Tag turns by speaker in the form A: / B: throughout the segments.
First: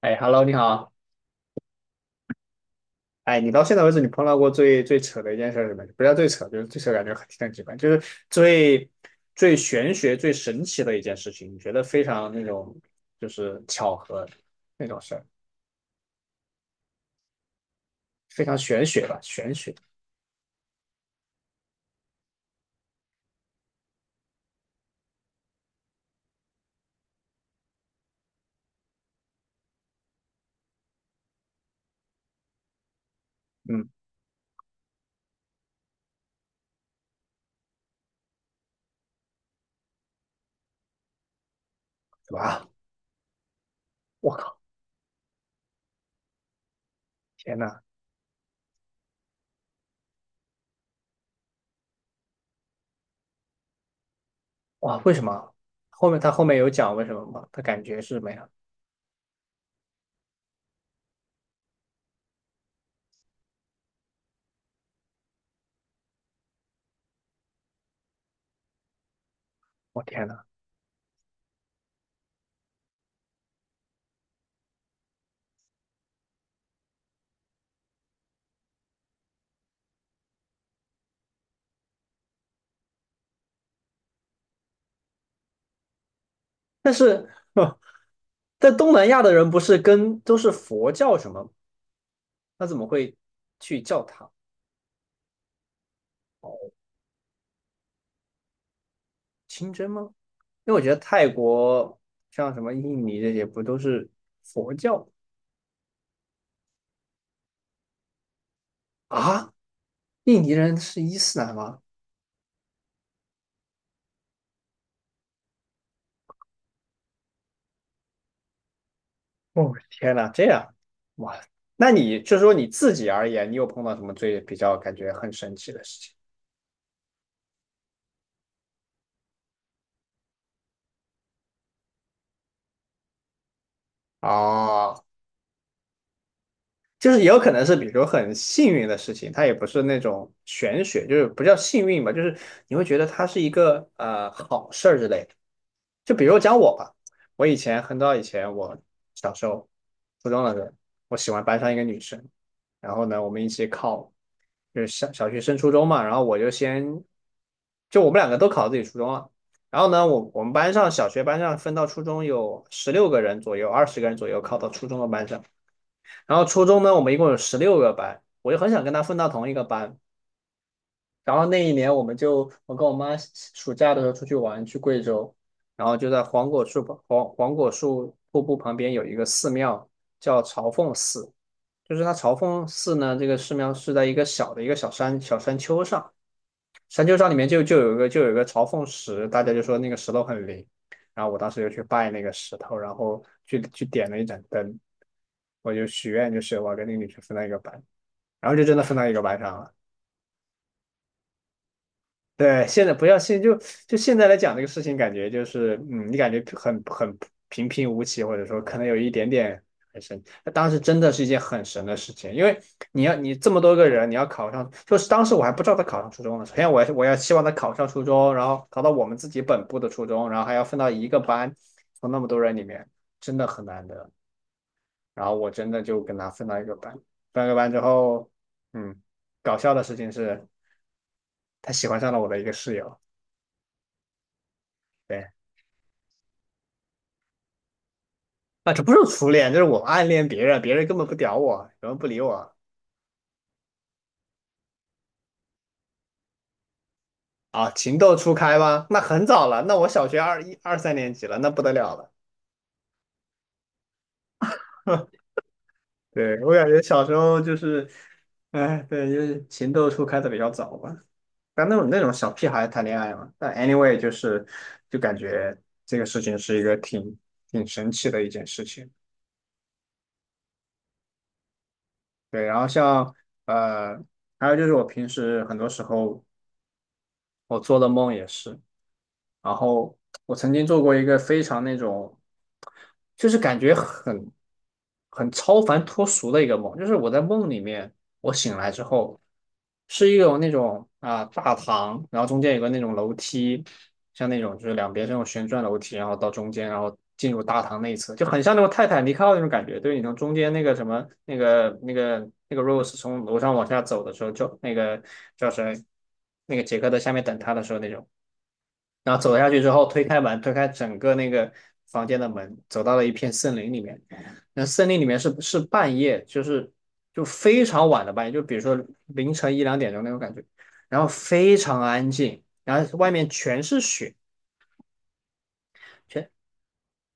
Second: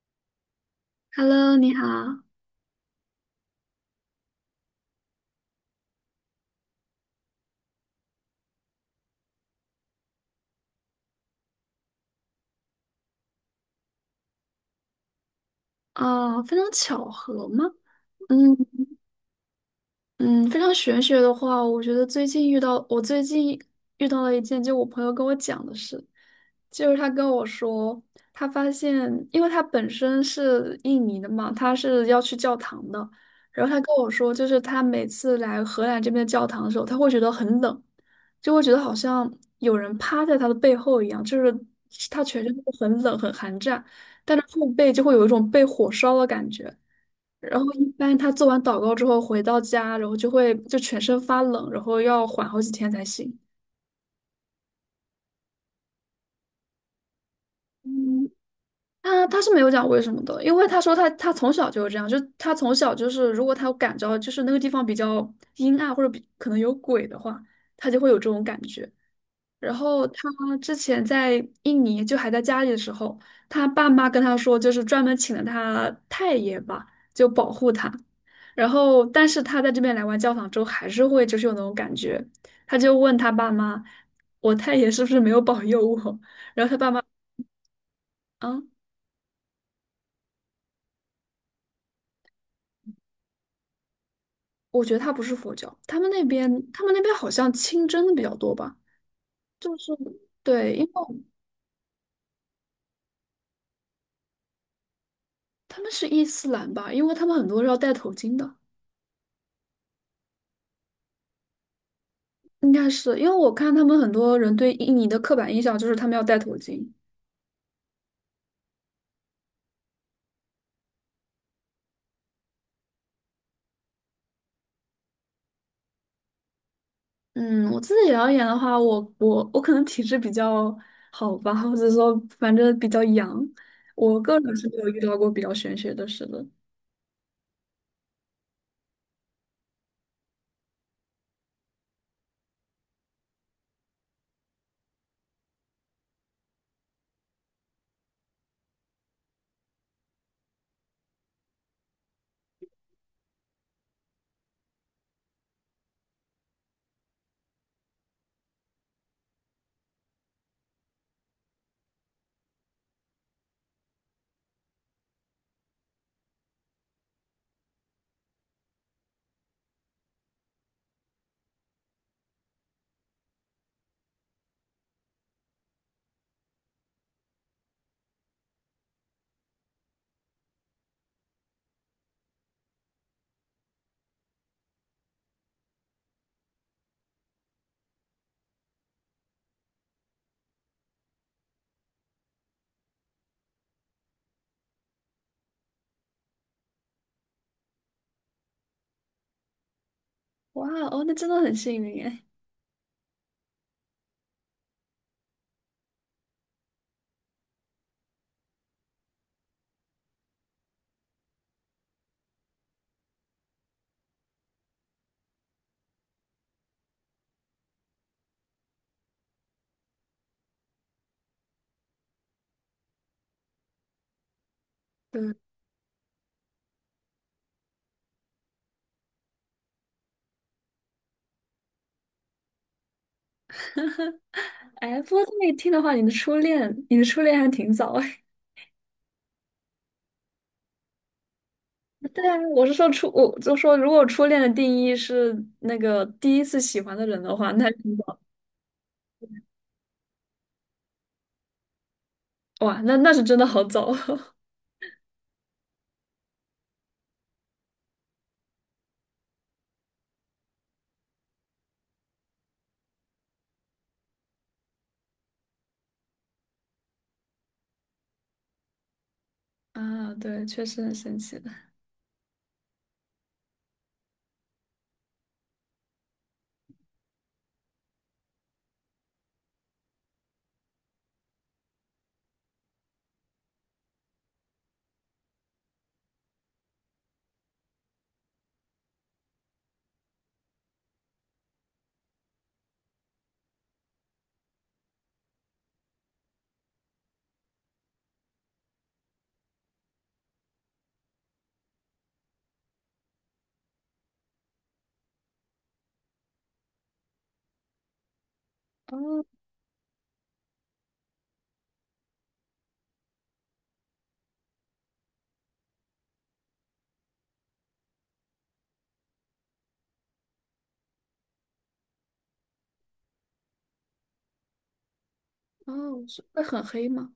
A: 哎，Hello，你好。
B: Hello，你好。
A: 哎，你到现在为止，你碰到过最扯的一件事儿是什么？不叫最扯，就是最扯，感觉很挺很奇怪，就是最最玄学、最神奇的一件事情，你觉得非常那种就是巧合那种事儿，
B: 哦，非常巧合吗？
A: 非
B: 嗯，
A: 常玄学吧？玄学，
B: 嗯，非常玄学的话，我最近遇到了一件，就我朋友跟我讲的事，就是他跟我说，他发现，因为他本身是印尼的嘛，他是要去教堂的，然后他
A: 嗯，
B: 跟我说，就是他每次来荷兰这边的教堂的时候，他会觉得很冷，就会觉得好像有人趴在他的背后一样，就是他全身
A: 哇，
B: 都很冷很寒战，
A: 我
B: 但是
A: 靠，
B: 后背就会有一种被火烧的感觉。
A: 天
B: 然后
A: 呐，
B: 一般他做完祷告之后回到家，然后就会就全身发冷，然后要缓好几天才行。
A: 哇，为什么？他后面有讲为什么吗？他感
B: 嗯，
A: 觉是什么呀？
B: 他是没有讲为什么的，因为他说他从小就是这样，就他从小就是如果他感着就是那个地方比较阴暗或者比可能有鬼的话，他就会有这种感觉。然
A: 我
B: 后他
A: 天呐，
B: 之前在印尼就还在家里的时候，他爸妈跟他说，就是专门请了他太爷吧，就保护他。然后，但是他在这边来完教堂之后，还是会就是有那种感觉。他就问他爸妈："我太爷是不是没有保佑我？"然后他爸
A: 但
B: 妈：
A: 是，
B: “啊，
A: 在东南亚的人不是跟都是佛教什么？那怎么会去教堂？
B: 我觉得他不是佛教，他们那边
A: 哦？
B: 他们那边好像清真的比较多吧，
A: 清
B: 就
A: 真
B: 是
A: 吗？因为
B: 对，
A: 我
B: 因
A: 觉
B: 为
A: 得泰国像什么印尼这些不都是佛教
B: 他们是伊斯兰吧，因为他们很多是要戴头巾的。"
A: 啊？印尼人是伊斯兰吗？
B: 应该是因为我看他们很多人对印尼的刻板印象就是他们要戴头巾。
A: 哦，天哪，这样哇！那你就说你自己而言，你有碰到什么最比较感觉很神奇的事情？
B: 嗯，我自己而言的话，我可能体质比较好吧，或者说反正比较阳，我个人是没有
A: 啊？
B: 遇到过比较玄学的事的。
A: 就是也有可能是，比如很幸运的事情，它也不是那种玄学，就是不叫幸运吧，就是你会觉得它是一个好事儿之类的。就比如讲我吧，我以前很早以前，我小时候初中的时候，我喜欢班上一个女生，然后呢，我们一起考，就是小学升初中嘛，然后我就先，就我们两个都考自己初中了，然后呢，我们班上小学班上分到初中有16个人左右，20个人左右考到初中的班上。然后初中呢，我们一共有16个班，我就很想跟他分到同一个班。然后那一年，我们就我跟我妈暑假的时候出去玩，去贵州，然后就在黄果树瀑布旁边有一个寺庙，叫朝凤寺。就是它朝凤寺呢，这个寺庙是在一个小的一个小山丘上，山丘上里面就有一个朝凤石，大家就说那个石头很灵。然后我当时就去拜那个石头，然后去点了一盏灯，我就许愿，就是我要跟那个女生分到一个班。然后就真的分到一个班上了。
B: 哇哦，那真的很幸运哎。
A: 对，现在不要信，就现在来讲这个事情，感觉就是你感觉很平平无奇，或者说可能有一点点很神。那当时真的是一件很神的事情，因为你这么多个人，你要考上，就是当时我还不知道他考上初中呢。首先我要希望他考上初中，然后考到我们自己本部的初中，然后还要分到一个班，从那么多人里面，真的很难得。然
B: 对，
A: 后我真的就跟他分到一个班，分到一个班之后，嗯，搞笑的事情是。他喜欢上了我的一个室友。
B: 哎，不过
A: 对，
B: 这么一听的话，你的初恋还挺早哎。
A: 啊，这不是初恋，这是我暗恋别人，别人根本不屌我，根本不 理
B: 对啊，
A: 我
B: 我是说初，我就说如果初恋的定义是那个第一次喜欢的人的话，那
A: 啊。
B: 挺
A: 情窦
B: 早。
A: 初开吗？那很早了，那我小学二一二三年级了，那不得了了。
B: 哇，那是真的好早。
A: 对，我感觉小时候就是，哎，对，就是情窦初开的比较早吧。但那种小屁孩谈恋爱嘛，但 anyway 就是，就感觉这个事情是一个挺神奇的一件事情。
B: 啊，对，确实很神奇的。
A: 对，然后像呃，还有就是我平时很多时候我做的梦也是，然后我曾经做过一个非常那种，就是感觉很超凡脱俗的一个梦，就是我在梦里面，我醒来之后是一种那种大堂，然后中间有个那种楼梯，像那种就是两边这种旋转楼梯，然后到中间，然后进入大堂内侧，就很像那种泰坦尼克号那种感觉，对你从中间那个什么那个那个那个 Rose 从楼上往下走的时候，就那个叫谁那个杰克在下面等他的时候那种。然后
B: 哦
A: 走下去之后，推开门，推开整个那个房间的门，走到了一片森林里面。那森林里面是半夜，就是就非常晚的半夜，就比如说凌晨一两点钟那种感觉，然后非常安静，然后外面全是雪，
B: 哦，是
A: 全
B: 会很黑吗？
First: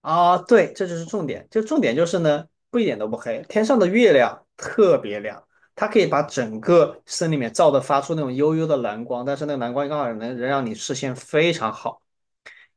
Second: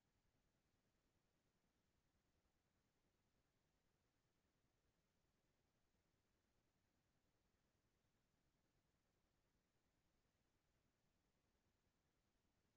A: 啊，对，这就是重点，就重点就是呢，不一点都不黑，天上的月亮特别亮。它可以把整个森林里面照的发出那种幽幽的蓝光，但是那个蓝光刚好能让你视线非常好。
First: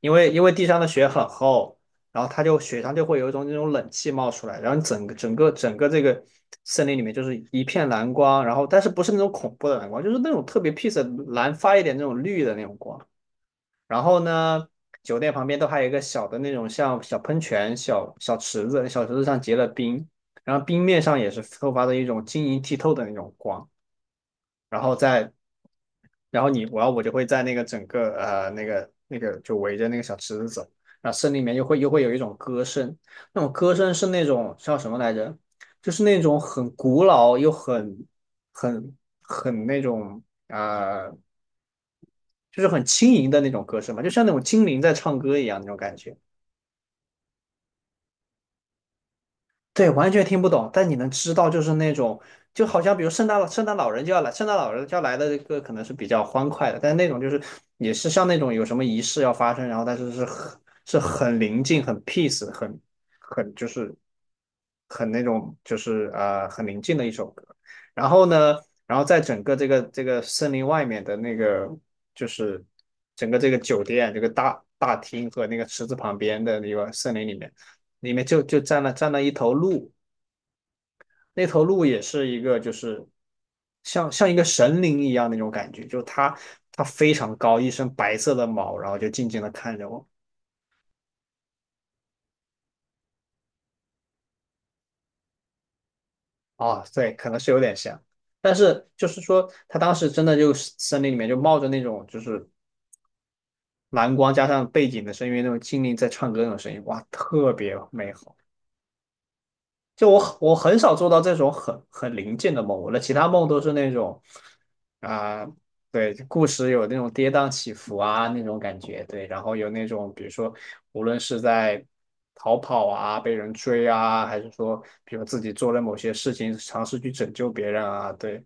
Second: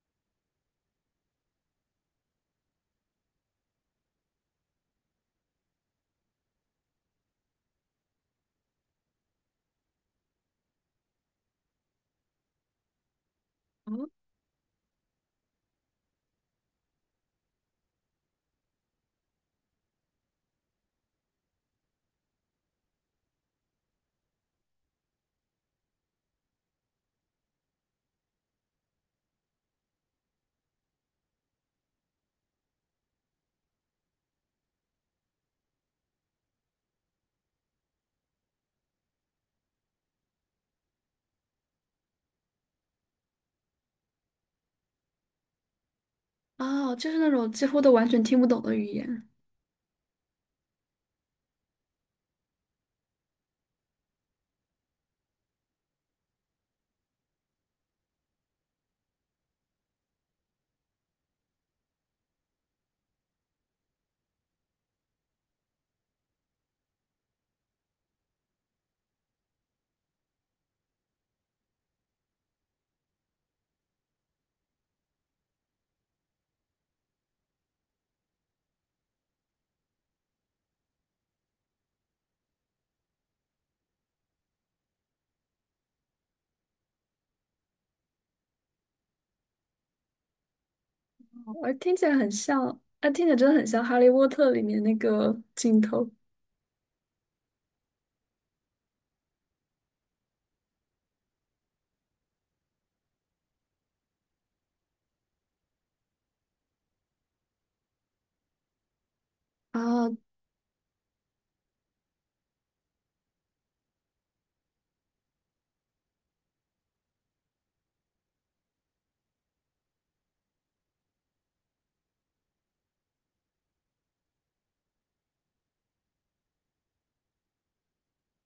A: 因为地上的雪很厚，然后它就雪上就会有一种那种冷气冒出来，然后整个这个森林里面就是一片蓝光，然后但是不是那种恐怖的蓝光，就是那种特别 peace 的蓝发一点那种绿的那种光。
B: 哦，
A: 然后呢，酒店旁边都还有一个小的那种像小喷泉、小小池子，小池子上结了冰，然后冰面上也是透发着一种晶莹剔透的那种光。然后在，然后你我要我就会在那个整个呃那个那个就围着那个小池子走，然后森林里面又会有一种歌声，那种歌声是那种叫什么来着？就是那种很古老又很很很那种呃，就是很轻盈的那种歌声嘛，就像那种精灵在唱歌一样那种感觉。
B: 哦,就是那种几乎都完全听不懂的语言。
A: 对，完全听不懂，但你能知道，就是那种，就好像比如圣诞老人就要来，圣诞老人就要来的这个可能是比较欢快的，但是那种就是也是像那种有什么仪式要发生，然后但是是很是很宁静、很 peace、很很就是很那种就是呃很宁静的一首歌。然后呢，然后在整个这个森林外面的那个就是整个这个酒店这个大厅和那个池子旁边的那个森林里面。里面就就站了站了一头鹿，那头鹿也是一个就是像一个神灵一样那种感觉，就它非常高，一身白色的毛，然后就静静的看着我。
B: 我听起来很像，啊，听起来真的很像《哈利波特》里面那个镜头
A: 啊，对，可能是有点像，但是就是说它当时真的就是森林里面就冒着那种就是蓝光加上背景的声音，那种精灵在唱歌那种声音，哇，特别美好。就
B: 啊。
A: 我很少做到这种很灵境的梦，我的其他梦都是那种啊、对，故事有那种跌宕起伏啊那种感觉，对，然后有那种比如说无论是在逃跑啊、被人追啊，还是说比如自己做了某些事情尝试去拯救别人啊，对，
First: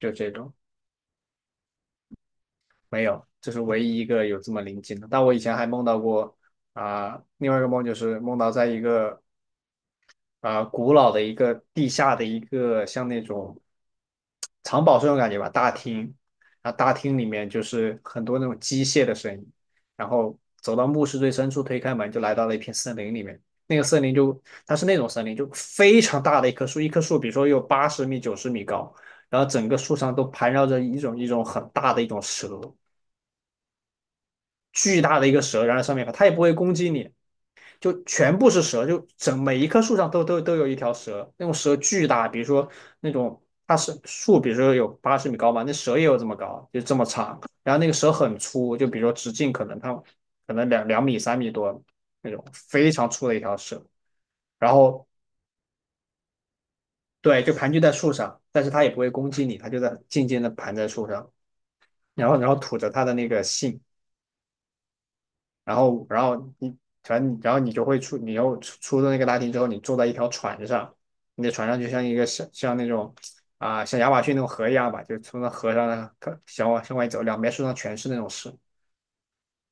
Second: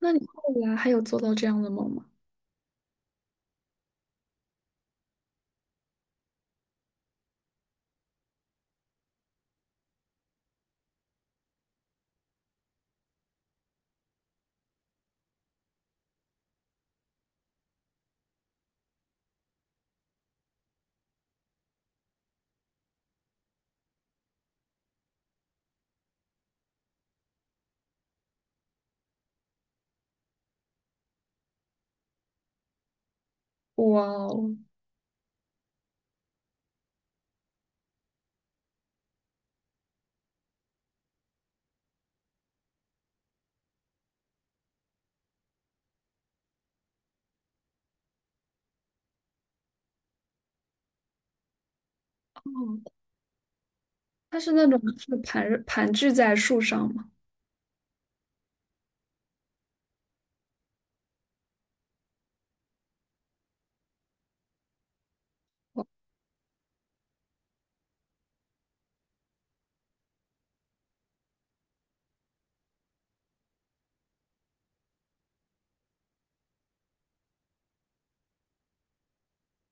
A: 就
B: 那你
A: 这
B: 后
A: 种
B: 来还有做到这样的梦吗？
A: 没有，这是唯一一个有这么灵境的。但我以前还梦到过另外一个梦就是梦到在一个古老的一个地下的一个像那种。藏宝是那种感觉吧，大厅，然后大厅里面就是很多那种机械的声音，然后走到墓室最深处，推开门就来到了一片森林里面。那个森林就它是那种森林，就非常大的一棵树，一棵树比如说有八十米、90米高，然后整个树上都盘绕着一种很大的一种蛇，
B: 哇哦，
A: 巨大的一个蛇，然后上面它也不会攻击你，就全部是蛇，就整每一棵树上都有一条蛇，那种蛇巨大，比如说那种它是树，比如说有八十米高嘛，那蛇也有这么高，就这么长，然后那个蛇很粗，就比如说直径可能它可能两米三米多那
B: 哦，
A: 种，非常粗的一条蛇，
B: 它是那
A: 然
B: 种
A: 后
B: 是盘踞在树上吗？
A: 对，就盘踞在树上，但是它也不会攻击你，它就在静静的盘在树上，然后吐着它的那个信，然后你反正然后你就会出，你又出了那个大厅之后，你坐在一条船上，你的船上就像一个像那种像亚马逊那种河一样吧，就从那河上看向往向外走，两边树上全是那种蛇，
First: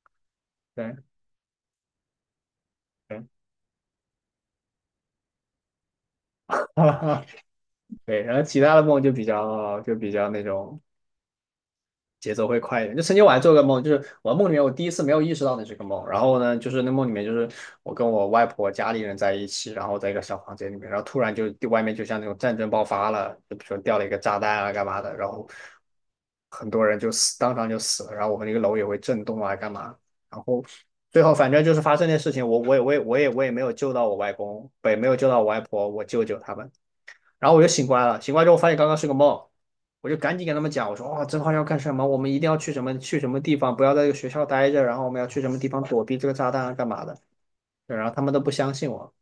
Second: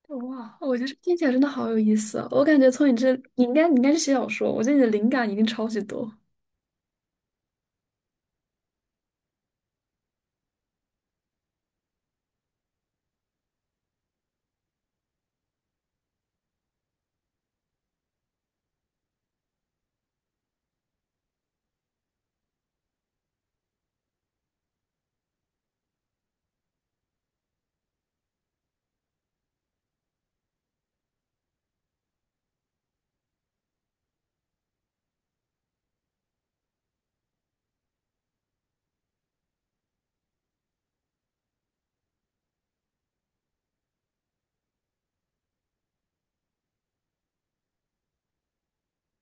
B: 哇，我觉得这
A: 对
B: 听起来真的好有意思啊！我感觉从你这，
A: 对
B: 你应该是写小说，我觉得你的灵感一定超级多
A: 对，然后其他的梦就比较那种节奏会快一点。就曾经我还做个梦，就是我梦里面我第一次没有意识到那是个梦，然后呢，就是那梦里面就是我跟我外婆家里人在一起，然后在一个小房间里面，然后突然就外面就像那种战争爆发了，就比如说掉了一个炸弹啊干嘛的，然后很多人就死，当场就死了，然后我们那个楼也会震动啊干嘛，然后。最后反正就是发生那事情，我也没有救到我外公，不也没有救到我外婆，我舅舅他们，然后我就醒过来了，醒过来之后发现刚刚是个梦，我就赶紧跟他们讲，我说哇，这话要干什么？我们一定要去什么去什么地方，不要在这个学校待着，然后我们要去什么地方躲避这个炸弹啊，干嘛的？对，然后他们都不相信我，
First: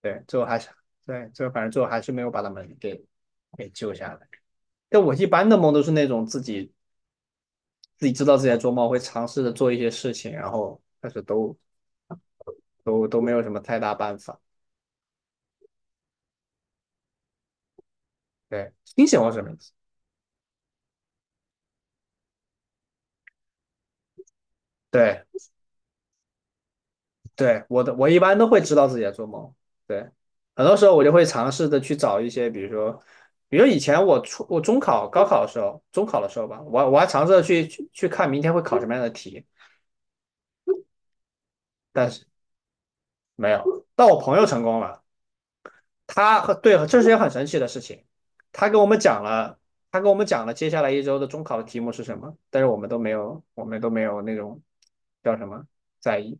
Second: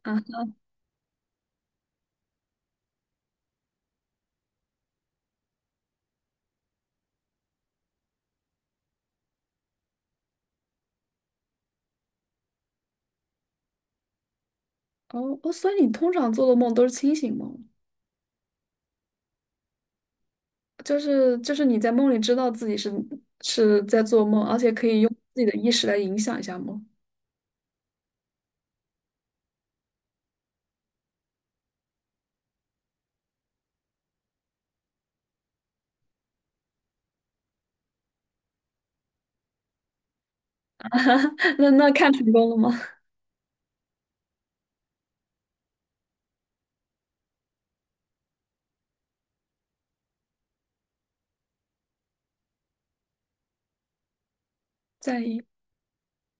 A: 对，最
B: 啊。
A: 后还是对，最后反正最后还是没有把他们给给救下来。但我一般的梦都是那种自己自己知道自己在做梦，会尝试着做一些事情，然后但是都没有什么太大办法。
B: 哦哦，所以你通常做的梦都是清醒梦，
A: 对，清醒梦是什么意思？
B: 就是你在梦里知道自己是在做梦，而且可以用
A: 对，
B: 自己的意识来影响一下梦。
A: 对，我的，我一般都会知道自己在做梦。对，很多时候我就会尝试的去找一些，比如说，比如以前我初我中考、高考的时候，中考的时候吧，我我还尝试着去看明天会考什么样的题，
B: 那
A: 但
B: 看
A: 是
B: 成功了吗？
A: 没有。但我朋友成功了，他和对，这是一件很神奇的事情。他跟我们讲了，他跟我们讲了接下来1周的中考的题目是什么，但是我们都没有，我们都没有那种
B: 在
A: 叫
B: 意
A: 什么在意，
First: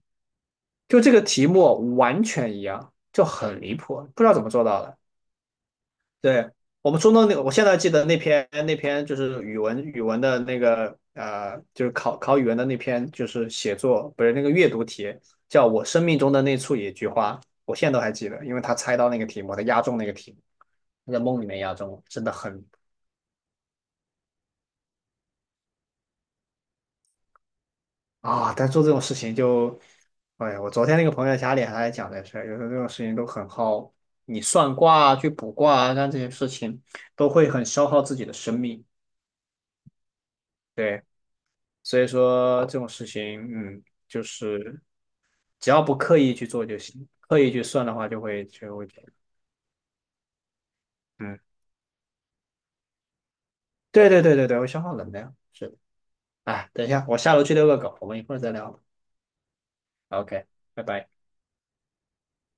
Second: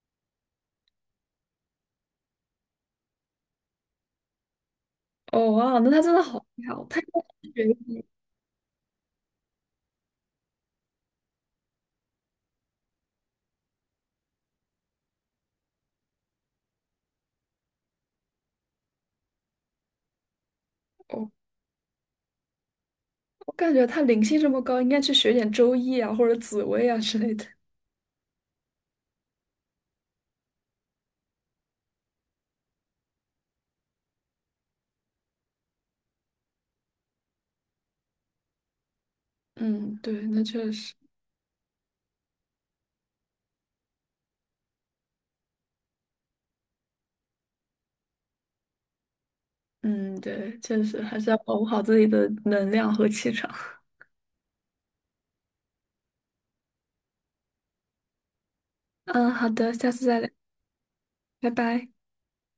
A: 就这个题目完全一样，就很离谱，不知道怎么做到的。
B: 哦哇，那他真的好
A: 对，
B: 厉害哦！
A: 我们
B: 他应
A: 初
B: 该
A: 中那个，我现
B: 学
A: 在记
B: 医
A: 得那篇就是语文的那个就是考语文的那篇，就是写作不是那个阅读题，叫我生命中的那处野菊花，我现在都还记得，因为他猜到那个题目，他押中那个题目，他在
B: 哦，
A: 梦里面押中，真的很
B: 我感觉他灵性这么高，应该去学点周易啊，或者紫薇啊之类的。
A: 啊！但做这种事情就，哎呀，我昨天那个朋友家里还在讲这事儿，有时候这种事情都很耗，你算卦啊，去卜卦啊，干这些事情都会很消耗自己的生命。
B: 嗯，对，那确实，
A: 对。所以说这种事情，嗯，就是只要不刻意去做就行，刻意去算的话就会这样，
B: 嗯，对，确实还是要
A: 嗯，
B: 保护好自己的能量和气场。
A: 对对对对对，会消耗能量，是的。哎，等一下，我下楼去遛个狗，我们一会儿再聊。
B: 嗯，好的，下次再聊，
A: OK，拜拜。
B: 拜拜。